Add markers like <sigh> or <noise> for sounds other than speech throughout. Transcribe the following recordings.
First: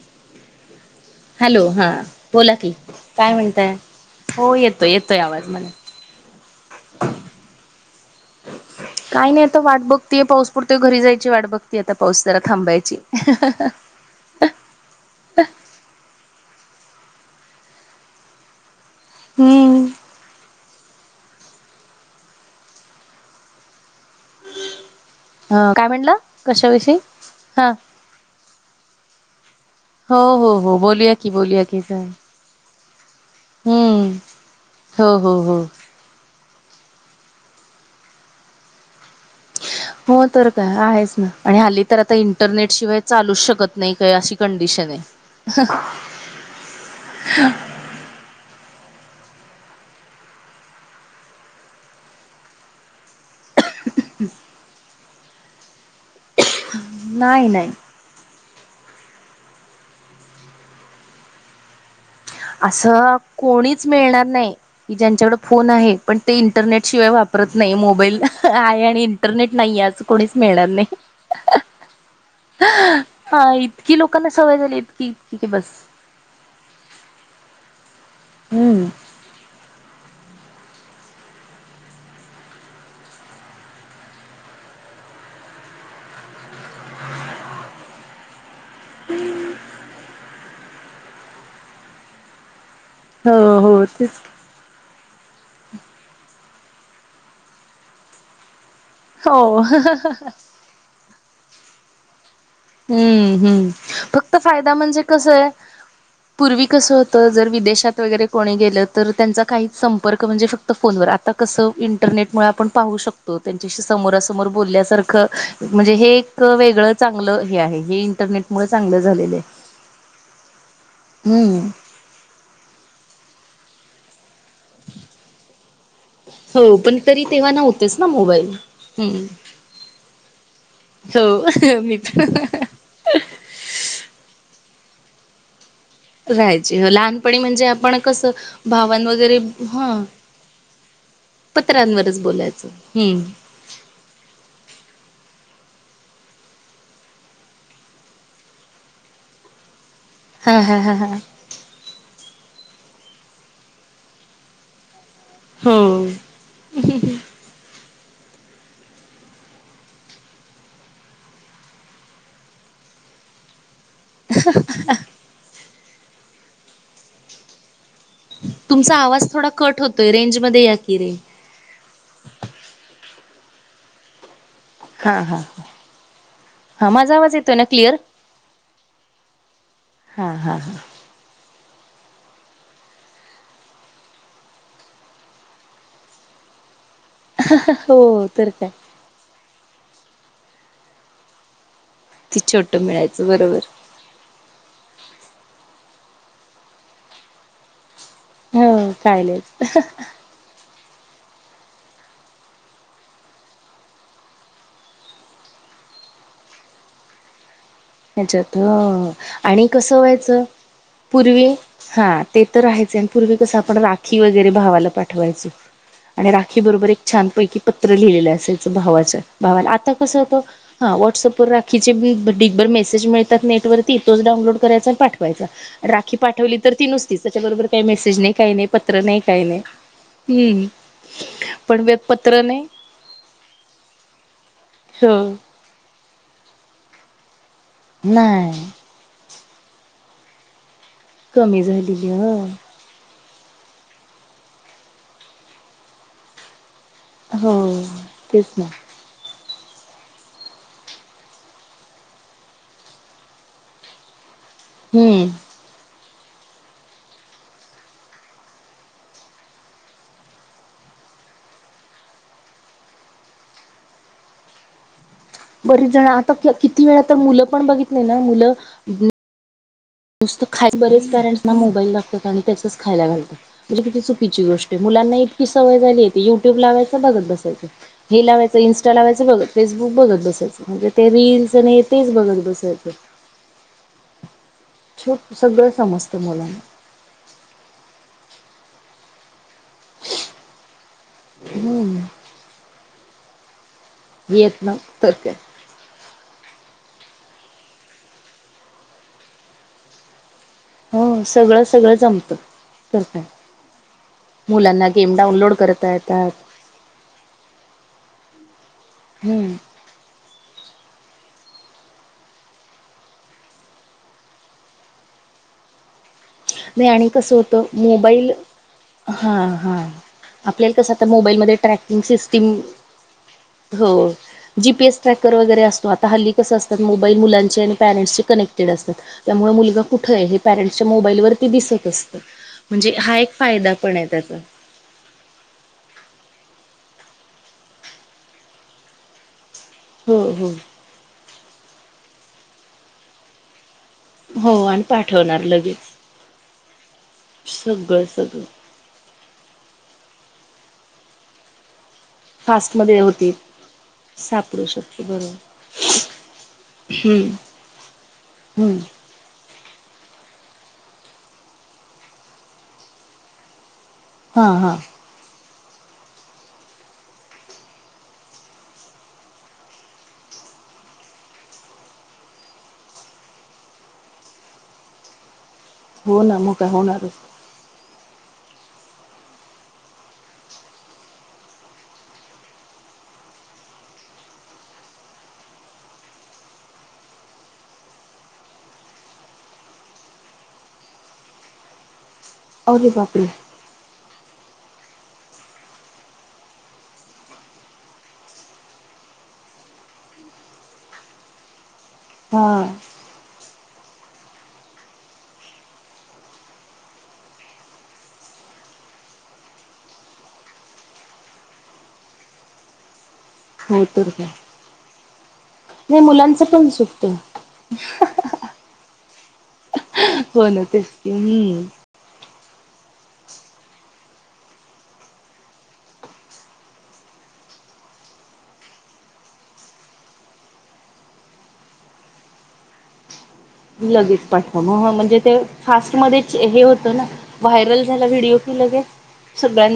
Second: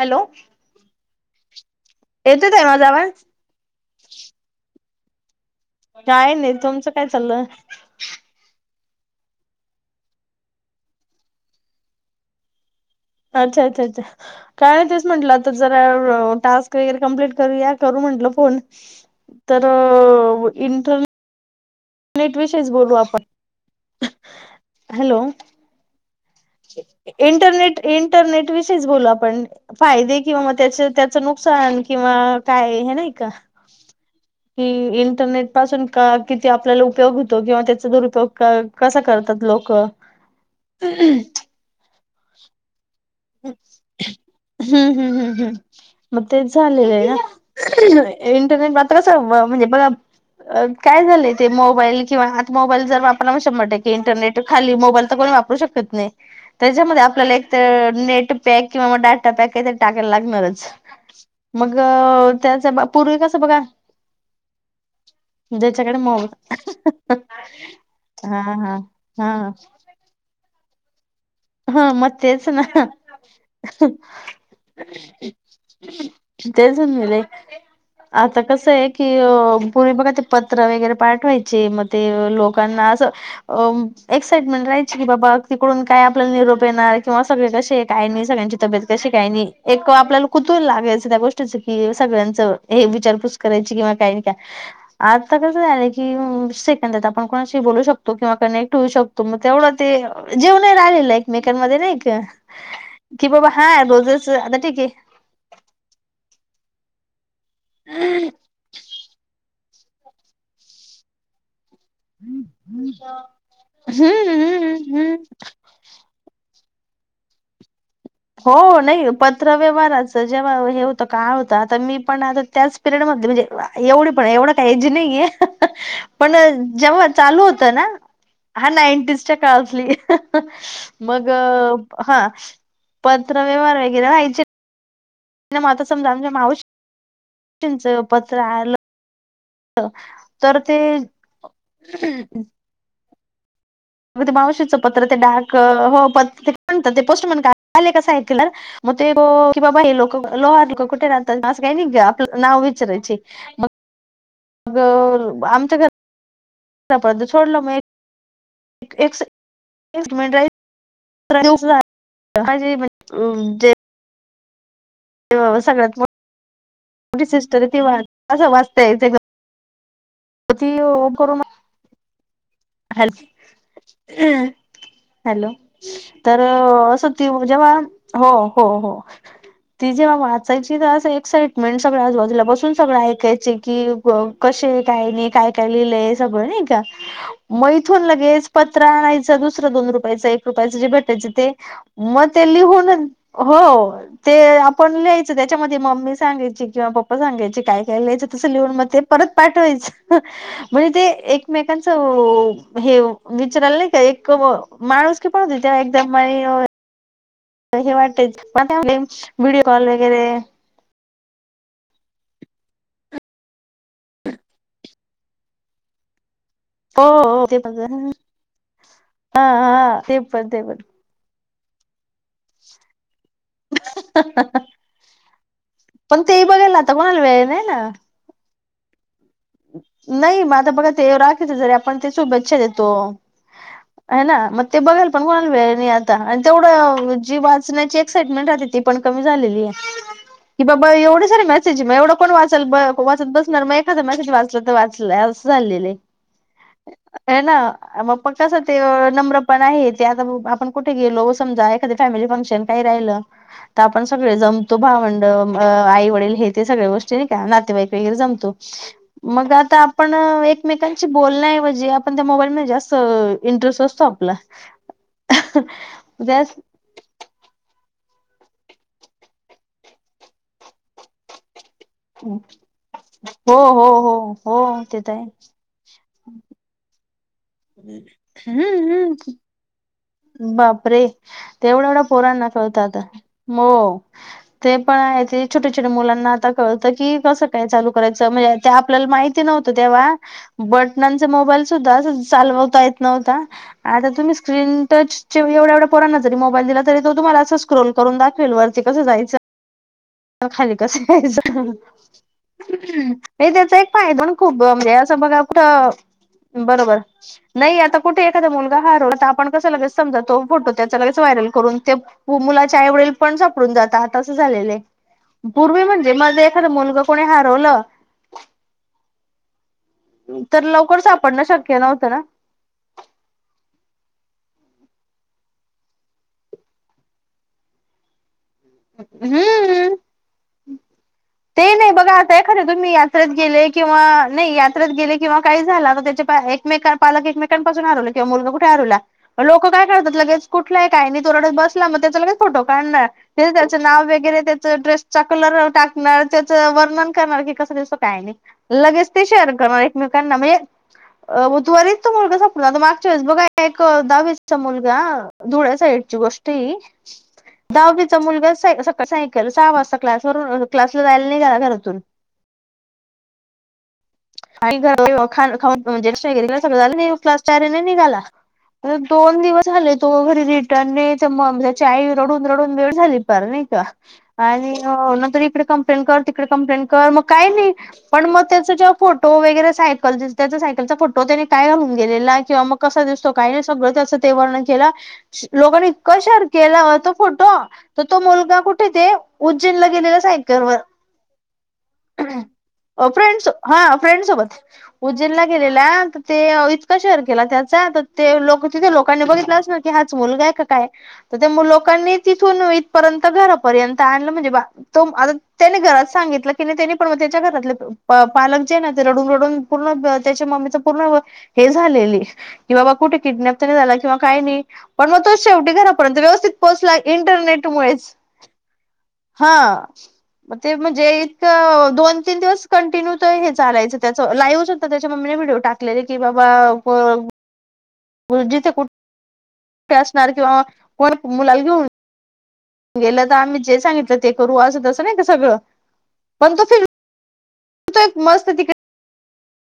Hello hello हा येतोय बोला ताई की माझा आवाज काय म्हणतय हो येतोय येतो आवाज मला. काय नाही तुमचं काय चाललंय काही नाही आता वाट बघतीय पाऊस पुरते घरी जायची वाट बघती आता पाऊस जरा थांबायची अच्छा अच्छा अच्छा काय नाही तेच म्हंटलं आता जरा टास्क वगैरे कंप्लीट करू या करू म्हंटल फोन तर हम्म तर इंटरने नेट विषयीच बोलू आपण हॅलो ह काय म्हणलं इंटरनेट इंटरनेट विषयच बोलू आपण हो फायदे किंवा हो मग हो त्या बोलूया त्याच की बोलूया की नुकसान सर किंवा काय नाही हम्म. कि हो हो इंटरनेट हो पासून का किती आपल्याला उपयोग होतो किंवा त्याचा दुरुपयग कसा करतात लोक हो तर काय आहेच हम्म ना आणि हली तर आता इंटरनेटशिवाय हम्म हम्म हम्म हम्म मग तेच झालेलं आहे ना इंटरनेट मात म्हणजे बघ काय झालं ते मोबाईल किंवा आता मोबाईल जर आपला शंभर टेक इंटरनेट खाली मोबाईल तर को वापरू शकत नाही त्याच्यामध्ये आपल्याला नाही एक नाही नेट पॅक किंवा ाटा पॅक का टाकायला लागणार मग त्याच असं पूर्वी कसं बघा कोणीच मिळणार नाही की ज्यांच्याकडे फोन आहे ज्याच्याकडे पण मोबाईल ते इंटरनेटशिवाय वापर त नाही मोबाईल हा हा आहे आणि हा इंटरनेट नाही अस कोणीच मिळणार नाही हा मत्स ना हा इतकी लोकांना सवय झाली इतकी इतकी की बस <unintelligible> आता कसं हम्म आहे कि पूर्वी बघा ते पत्र वगैरे पाठवायचे मग ते लोकांना असं एक्साइटमेंट राहायची की बाबा <unintelligible> काय निरोप येणार किंवा सगळे कसे काही नाही सगळ्यांची तब्येत कशी काही नाही आपल्याला तू लागायच त्या गोष्टीचं कि सगळ्यांचं हे विचारपूस हो करायची हो किंवा तेच काही नाही का आता कसं झालं की आप कोणाशी बू शकतो किंवा कनेक्ट होऊ शकतो मग हो तेवढ ते जेव राहिले मेकांमध्ये नाही का की हम्म बाबा हा हम्म रोजच फक्त आता फायदा ठीक आहे म्हणजे कस आहे पूर्वी कसं होत तर जर विदेशात वगैरे कोणी गेलं तर त्यांचा काहीच संपर्क म्हणजे फक्त फोनवर आता कसं इंटरनेटमुळे आपण पाहू शकतो त्यांच्याशी हम्म समोरासमोर हम्म हम्म बोलल्यासारखं म्हणजे हे एक वेग वेगळं चांगलं हे आहे हे हो इंटरनेटमुळे चांगलं नाही झालेलं पत्र आहे. व्यवहाराच जेव्हा हे होतं का होतं हम्म. आता मी पण आता त्याच पिरियड मध म्हणजे एवढ पण एवढ पण हो जे पण तरी तेव्हा चालूत नव्हतेच ना मोबाईल. ह हम्म. मग हो मी हा पण पत्र व्यवहार वगरे रा मझ रायची लहानपणी म्हणजे आपण कसं पत्र आलं भावन वगैरे हा तर ते पत्रांवरच बोलायचं हम्म मग ते मावशीचं पत्र ते डाक हो पत्र ते म्हणत ते पोस्ट म्हण आले कस आहे म कि बा हे लो हा लोहार हा हा कुठे हा. राहतात असं काही नाही आपलं नाव विचारयचेघ मग अ आमच्या हो घरापर्यंत सोडलं मग ए एक्स <unintelligible> <unintelligible> <inaudible> अ सगळ्यात मोठी सिस्टर आहे ती वा अस वाचता तुमचा येते आवाज <unintelligible> थोडा कट होतोय रेंज अ मध्ये ती या अ की रे. करोना हेल हा हा हॅलो! तर हा असं माझा ती आवाज येतोय ना जेव्हा क्लिअर हो हो हो. ती जेव्हा हा हा वाचायची हा ना तर एकसाइट मेंट सगळं आजुबाजूला बसून सगळं ऐकायची की कसे काय नाही, काय काय लिहिलंय सगळं नाय. नाय का म इथून हो लगेच तर काय पत्र आणायचं दुसर दोन रुपयाचा, एक रुपयाच जे भेटायचे ते. मग ती ते छोट लिहून मिळायचं हो बरोबर ते आपण लिहायचं. त्याच्यामध्ये मम्मी सांगयची किंवा पप्पा सांगयची काय? काय लिहायचं तसं लिहून मग हो ते परत कायलाच पाठवायचं म्हणजे ते एकमेकांचं हे विचारायला नाही का, एक माणूस की पडते त्या एकदम हे वाटायच हच्यात व्हिडिओ आणि कॉल कसं वगैरे व्हायचं? पूर्वी हा ते तर आहेचं, आणि पूर्वी कसं आपण राखी वगैरे भावाला पाठवायचो. आणि रा राखी बरोबर एक हो छान हो ते पैकी पण पत्र लिहिलेलं असायचं, भावाचं हा भावाला आता हा ते कसं ब पण ते पण हा व्हॉट्सअप वर राखी <unintelligible> ढिगभर मेसेज मिळतात नेट वरती तोच डाउनलोड करायचा, आणि पाठवायचा राखी पण तेही पाठवली तर बघायला ती आता कोणाला नुसतीचं वेळ नाही त्याच्याबरोबर ना काय मेसेज नाही काय नाय. काय नाही पत्र नाही. काही नाही नाही म हम्म आता बघा ते राखच जरी पण आपण ते बेलपत्र शुभेच्छा नाही देतो. ह ना मग ते बघाल पण हो. <unintelligible> आत. आणि तेवढ जी वाचण्याची एक स्टेटमेंट नाही. राहती ती पण कमी झालेली ये ब एवढे सर कमी मेसेज झालेली एवढं कोण हो. वाचाल वाचत बसणार मग एखादा मेसेज वाचलं तर वाचलंय असं झालेलं ये. ह ना हो आ तेच ना. पक्कासाठी नम्र पण आहे ते आ आपण कुठे गेलो समजा एखाद फॅमिली फंक्शन काही राहिलं तर आपण एक वेळ जाऊन तो भावंड, हम्म. आई, वडील हे ते सगळ्या गोष्टी नाही का नातेवाईक वगैरे जमतो. मग जा आता आपण एकमेकांशी बोलण्याऐवजी, आपण त्या मोबाईलमध्ये जास्त इंटरेस्ट असतो. आपला. बरीच जण आता जास्त किती वेळा तर मुलं पण बघितली ना मुलं? <unintelligible> बईल दाखवता आणि तसेच खायला घालतात, हो म्हंजे हो किती हो चुकीची गोष्ट आहे? हो ते तर मुलांना इतकी सवय झाली ए ते युट्यूब लावायच बघत बसायचं हे लावायच हम्म इंस्टा लावायचं हम्म बघत फेसबुक बघत बसायच म्हणजे बापरे ते रीलस आणि तेवढ्या एवढ्या तेच बघत पोरांना कळत बसायचं. आता हो. ते पण हाये. छोट ते सगळं छोट्या- छोटया समजतं मुलांना आता कळतं, की कसं काय चालू करायचं? म्हणजे ते आपल्याला माहि ती नव्हतं, तेव्हा बटनांचा मोबाईल सुद्धा चालवता येत नव्हता. आता तुम्ही येत स्क्रीन ना तर टच काय. ची एवढं- एवढ पोरांना, जरी मोबाईल दिला, तरी तो तुम्हाला असं, स्क्रोल करून दाखवेल वरती कसं जायचं. अ खाली कसं हो सगळं यायचं ग सगळं जमतं तर काय. <unintelligible> हे त्याचा एक फायदा खूप मुलांना म्हणजे गेम असं बघ डाउनलोड करता येतात. असं बरोबर. नाही, आता कुठे एखादा मुलगा हरवला, तर आपण हम्म. कसं, लगेच समजा तो फोटो त्याचा लगेच - स व्हायरल करून ठेव, ते मुलाचे आई वडील पण सापडून जातात, आसं झालेलं ए पूर्वी म्हंजे नाही आणि कस होतं? मोबाईल हा हा. तर आपल्याला कसं लवकर आता सापडणं मोबाईलमध्ये शक्य ट्रॅकिंग नव्हतं ना. सिस्टीम. हो. जीपीएस ट्रॅकर वगैरे असतो. आता हल्ली कस असतं? मोबाईल मुलांशी आणि पॅरेंन्टसशी कनेक्ट केला जातो, त्यामुळे मुलगा हम्म कुठए हे पॅरेट्सच्या मोबाइलवर ते नाही बघा, आता एखाद्या तुम्ही यात्रेत गेले फायदा पण किंवा आहे त्याचा नाही यात्रेत गेले काही झाला म त्याचे पाय एकमेका पालक एकमेकांपासून हरवले किंवा मुलगा कुठे हरवला लोकं काय करतात? हो लगेच हो कुठलाही काय आन तो रडत बसला मग, त्याचा लगेच फोटो काढणार तेच त्या च नाव वगेरे, हो त्याच आणि ड्रेस चा पाठवणार कलर अ लगेच. टाक <unintelligible> ते सगळं सगळं शेअर करणार एकमेकांना म्हणजे उ त्वरित तो मुलगा सापडला ना, फास्टमध्ये मागच्या वेळेस होती बघा एक दहावीचा सापडू मुलगा शकते बरोबर धुळ्या साईडची गोष्टए ही हम्म दहावीचा हम्म मुलगाचं सका सायकल सहा वाजता क्लास वरून अ क्लासला जायाला नाही घरातून. हां <unintelligible> हां. क्लासच्या <unintelligible> निघाला. आता दोन दिवस झाले तो घरी रिटर्न नाही येते, मघ त्याची आई रडून रडून <unintelligible> झाली पार. नाही का, आणि अ नंतर इकडे इकडं कम्प्लेन कर हो ना तिकडं मग काय कम्प्लेन कर होणारच म काही नाही पण म त्याचा जाँब फोटो वगैरे सायकल दिसते, त्याच्या सायकलचा फोटो म काय घालून गेलेला, तो कसा दिसतो काय दिसतो त्याचं ते वर्णन केल लोगांनी इतका शेअर केला होता, तो फोटो तो मुलगा कुठ ते ते उज्जैन ला गेलेला, सायकल वर अरे अ बापरे फ्रेंन्ड्स फ्रेंड सोबत उज्जैनला गेलेल्या तर ते इतक्या शहर केल्या त्याच्या तर तिकडचे लोक तिकडनं बघितलं असेल हाच मुलगा आहे की ते काय लोकांनी हा तिथून इथपर्यंत घरा पर्यंत आणलं म्हणजे बासं तो आता तेनी घरात सांगितलं कि नाही तेच्या घरा प पालक जे हे ना ते रडून-रडून पूर्ण त्याच्या मम्मीचं पूर्ण हे झालेली की बाबा कुठे किडनॅप तर नाही हो झाला, किंवा काय काही नाही पण म तो शेवटी नाही घरापर्यंत मुलांचं व्यवस्थित पण पोहोचला, सुटत इंटरनेट मुळेच. हं. हो म ना ते तेच म्हणजे की हम्म इतकं दोन, तीन दिवस कंटिन्यू हे चालायचं त्याचं लाइव्ह चं होता, त्याच्या मम्मीनं व्हिडिओ टाकलेला की बाबा <unintelligible> कुठं असणार किंवा वर मुलाला घेवून गेलंत. लगेच पाठवा हा म्हणजे ते सगळं फास्ट मध्येच पण हे तो होतं ना व्हायरल झाला फिरतोय व्हिडिओ मस्त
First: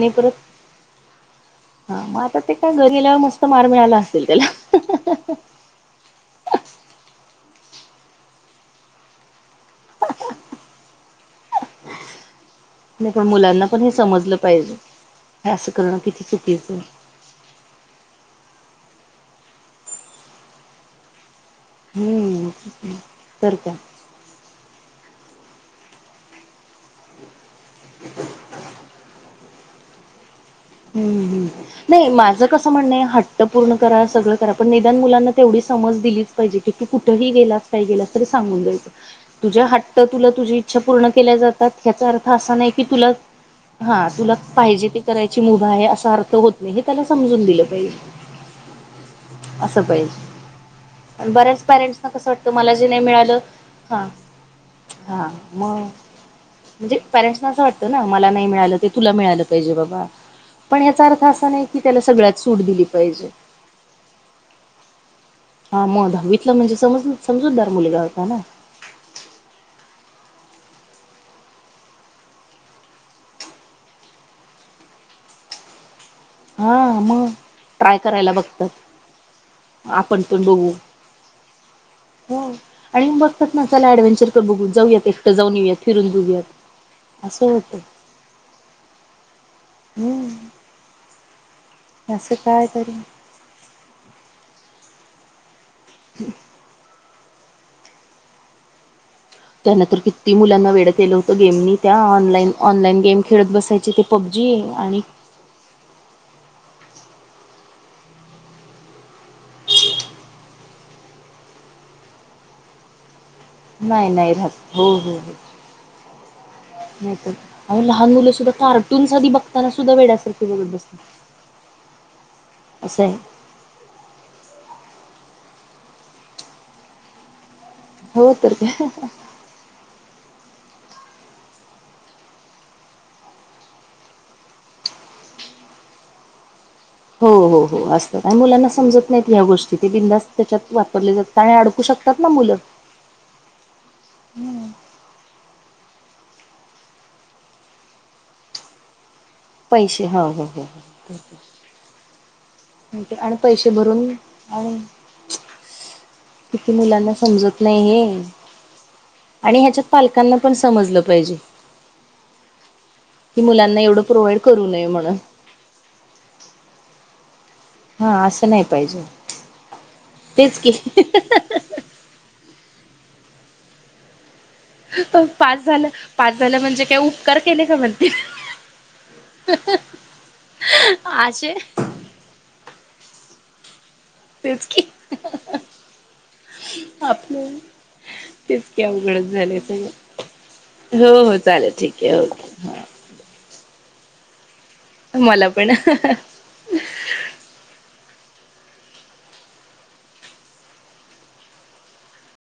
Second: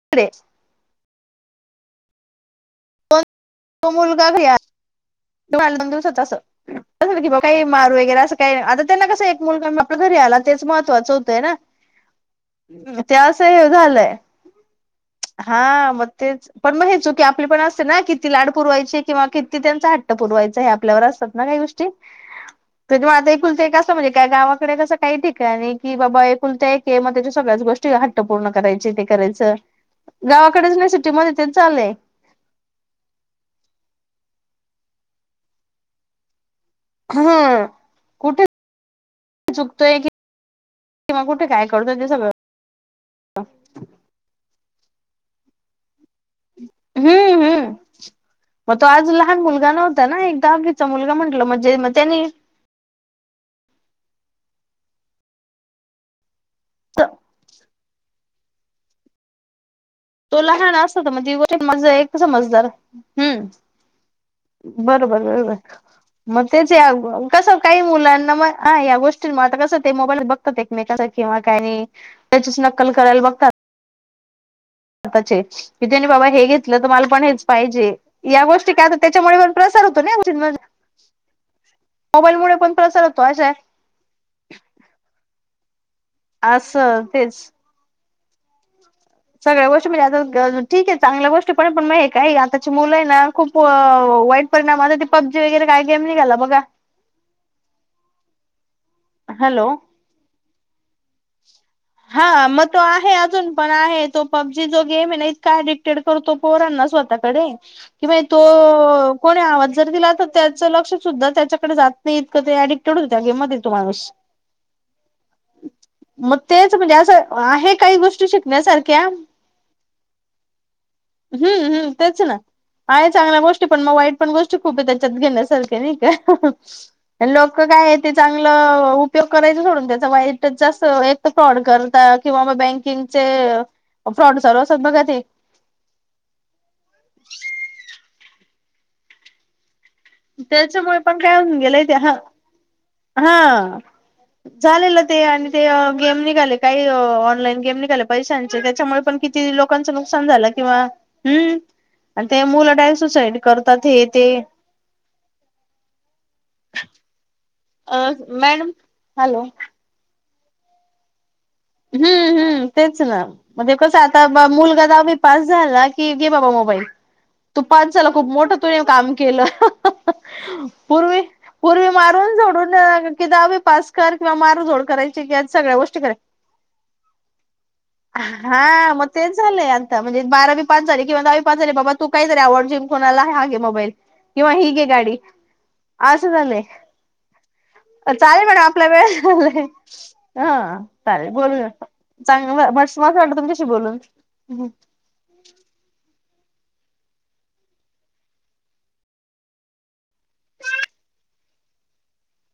तिकडे तो असेल मुलगा घरी त्याला आला <unintelligible> असं कि बा मार वगैरे असं काही, आता तेना कसं एक मुलगा आपला घरी आला, तेच महत्वाचं होतयं ना. नाही ते पण मुलांना असह्य पण हे झालंय. समजलं पाहिजे हे असं हा करणं मग किती तेच चुकीचं पण आहे. मग चूकी आपली पण असते ना किती लाड पुरवायचे किंवा किती त्यांचा हट्ट पुरवायचा हे आपल्यावर असतं. ना काही गोष्टी हम्म तेच म आता तर एकुलतं एक काय असतं म्हणजे गावा कडे कसं काही ठिकाणी की बाबा, एकुलता एक मग त्याच्या सगळ्याच गोष्टी हट्ट पूर्ण करायचे ते करायचं. गावाकडेच नाही हम्म सिटीमध्ये हम्म. तेच चाललंय नाही माझं कसं म्हणये हट्ट पूर्ण करा सगळं करा, पण निदान मुलांना तेवढी समज दिलीच चं पाहिजे कि तु कुठंही गेलास, हम्म काय गेलास तर तु कुठे सांगून जायचं. तुझे चुकतोय हट्ट तुला तुझी इच्छा पुर्ण किंवा केल्या कुठे काय जातात करतोय याचा ते अर्थ सगळं असा नाही की, हा तुला पाहिजे ते करायची मुभा आहे असा अर्थ होत नाही, हे त्याला हम्म समजून दिलं हम्म पाहिजे. मग तो आज लहान मुलगा असं नव्हता ना एक दहावीचा मुलगा पाहिजे म्हंटलं बऱ्याच म्हणजे मग पॅरेंट्सना त्यानी कस वाटत मला जे नाही मिळालं हा हा मग म्हणजे पॅरेंटसना असं वाटतं ना. मला नाही मिळालं तुला मिळालं पाहिजे बाबा. तो लहान पण असतो, याचा म अर्थ ती असा गोष्ट नाही मा की त्याला एक सगळ्यात सूट समजदार दिली पाहिजे. हम्म. बरोबर बरोबर हा मग दहावीतला तेच म्हणजे या समज कस समजूतदार काही मुलगा होता मुलांना ना मग हा या गोष्टी मग आता कसं ते मोबाईल बघतात, एकमेकांचा किंवा काही नाही त्याचीच नक्कल करायला बघतात. आताचे कि ज्यानी बाबा हे घेतलं तर हा मला पण मग हेच पाहिजे, ट्राय करायला या बघतात गोष्टी काय त्याच्यामुळे पण प्रसार होतो आपण पण ना. बघू <unintelligible> हो मोबाईलमुळे पण प्रसार आणि होतो अशा बघतात ना, चला ऍडव्हेंचर कर बघू जाऊयात एकटं जाऊन येऊयात. फिरून असं बऊयात तेच असं होतं सगळ्या गोष्ट म्हजे हम्म आता ठीक आहे चांगल्या गोष्टी पण पण म काही असं काय आताची तरी मुलं आहे ना खूप हो वाईट परिणाम आता ते पब्जी वगैरे काही गेम नाहीघाला बघा हॅलो त्यान तरर किती मुलांना वेळतलं होतं गेमनी त्या ऑनलाईन ऑनलाईन गेम खेळत बसायचे ते पबजी पब्जी जो आणि गेम ना इतका ऍडिक्टेड करतो पोरांना स्वतः कि तो कोणी आवाज जर दिला तर त्याच लक्ष सुद्धा त्याच्याकडे जात नाही डिकटड होत म नाही नाही रा हो हो हो मग तेच म्हणजे नाही असं आहे तर काही लहान गोष्टी मुलं सुद्धा शिकण्यासारख्या कार्टून साध बघताना सुद्धा वेड्यासारखी बघत बसते हम्म हम तेच ना आहे चांगल्या गोष्टी पण मग वाईट पण गोष्टी खूप त्याच्यात घेण्यासारख नाही का लोक काय ते हो तर काय चांगलं उपयोग करायच सोडून त्या जास् एक तर फ्रॉड करता किंवा बँकिंगचे फ्रॉड सर् असत बघा ते हो हो हो असतात का मुलांना समजत नाहीत ह गोष्टी बिंदास त्याच्यात त्याच्यामुळे वापरले पण काय जातात आणि होऊन अडकू गेलंय ते हा शकतात ना मुलं हा झालेलं ते आणि ते गेम निघाले काही ऑनलाईन गेम निघाले पैशांचे त्याच्यामुळे पण किती लोकांच पैसे हो नुकसान हो झालं हो किंवा् ते मुला टा हो. आणि सुसाईड पैसे करतात हे भरून ते आणि किती मुलांना समज नाही अ हे मॅडम हॅलो आणि ह्याच्यात पालकांना पण समजलं पाहिजे हम्म हम् ह तेच ना की म्हणजे मुलांना कसं एवढं प्रोव्हाइड आता करू नये मुलगा दी म्हणून पास झाला की घे बाबा मोबाईल तू पाच झाला हा खूप असं मोठ नाही तु पाहिजे काम केलं तेच की पूर्वी पूर्वी मारून जा सडून की दावी पास कर किंवा मारझोड करायची कि पास सगळ्या झालं गोष्टी कराय पास झालं म्हणजे काय उपकार केले का म्हणते हा मग तेच झालंय आता म्हणजे बारावी पाच झाले असे किंवा ले बाबा तू कायरीवड जिम कोणाला आहेगे मोबाईल किवा तेच ही की ग गाडी आ अस तान आपलं चालेल मणा तेच की आपला वेळ अवघडच झालंय झालाय सगळं हा हो चालेल हो बोलू ठीक आहे चांग ओके मसं वाटलं तुमच्याशी बोलून मला पण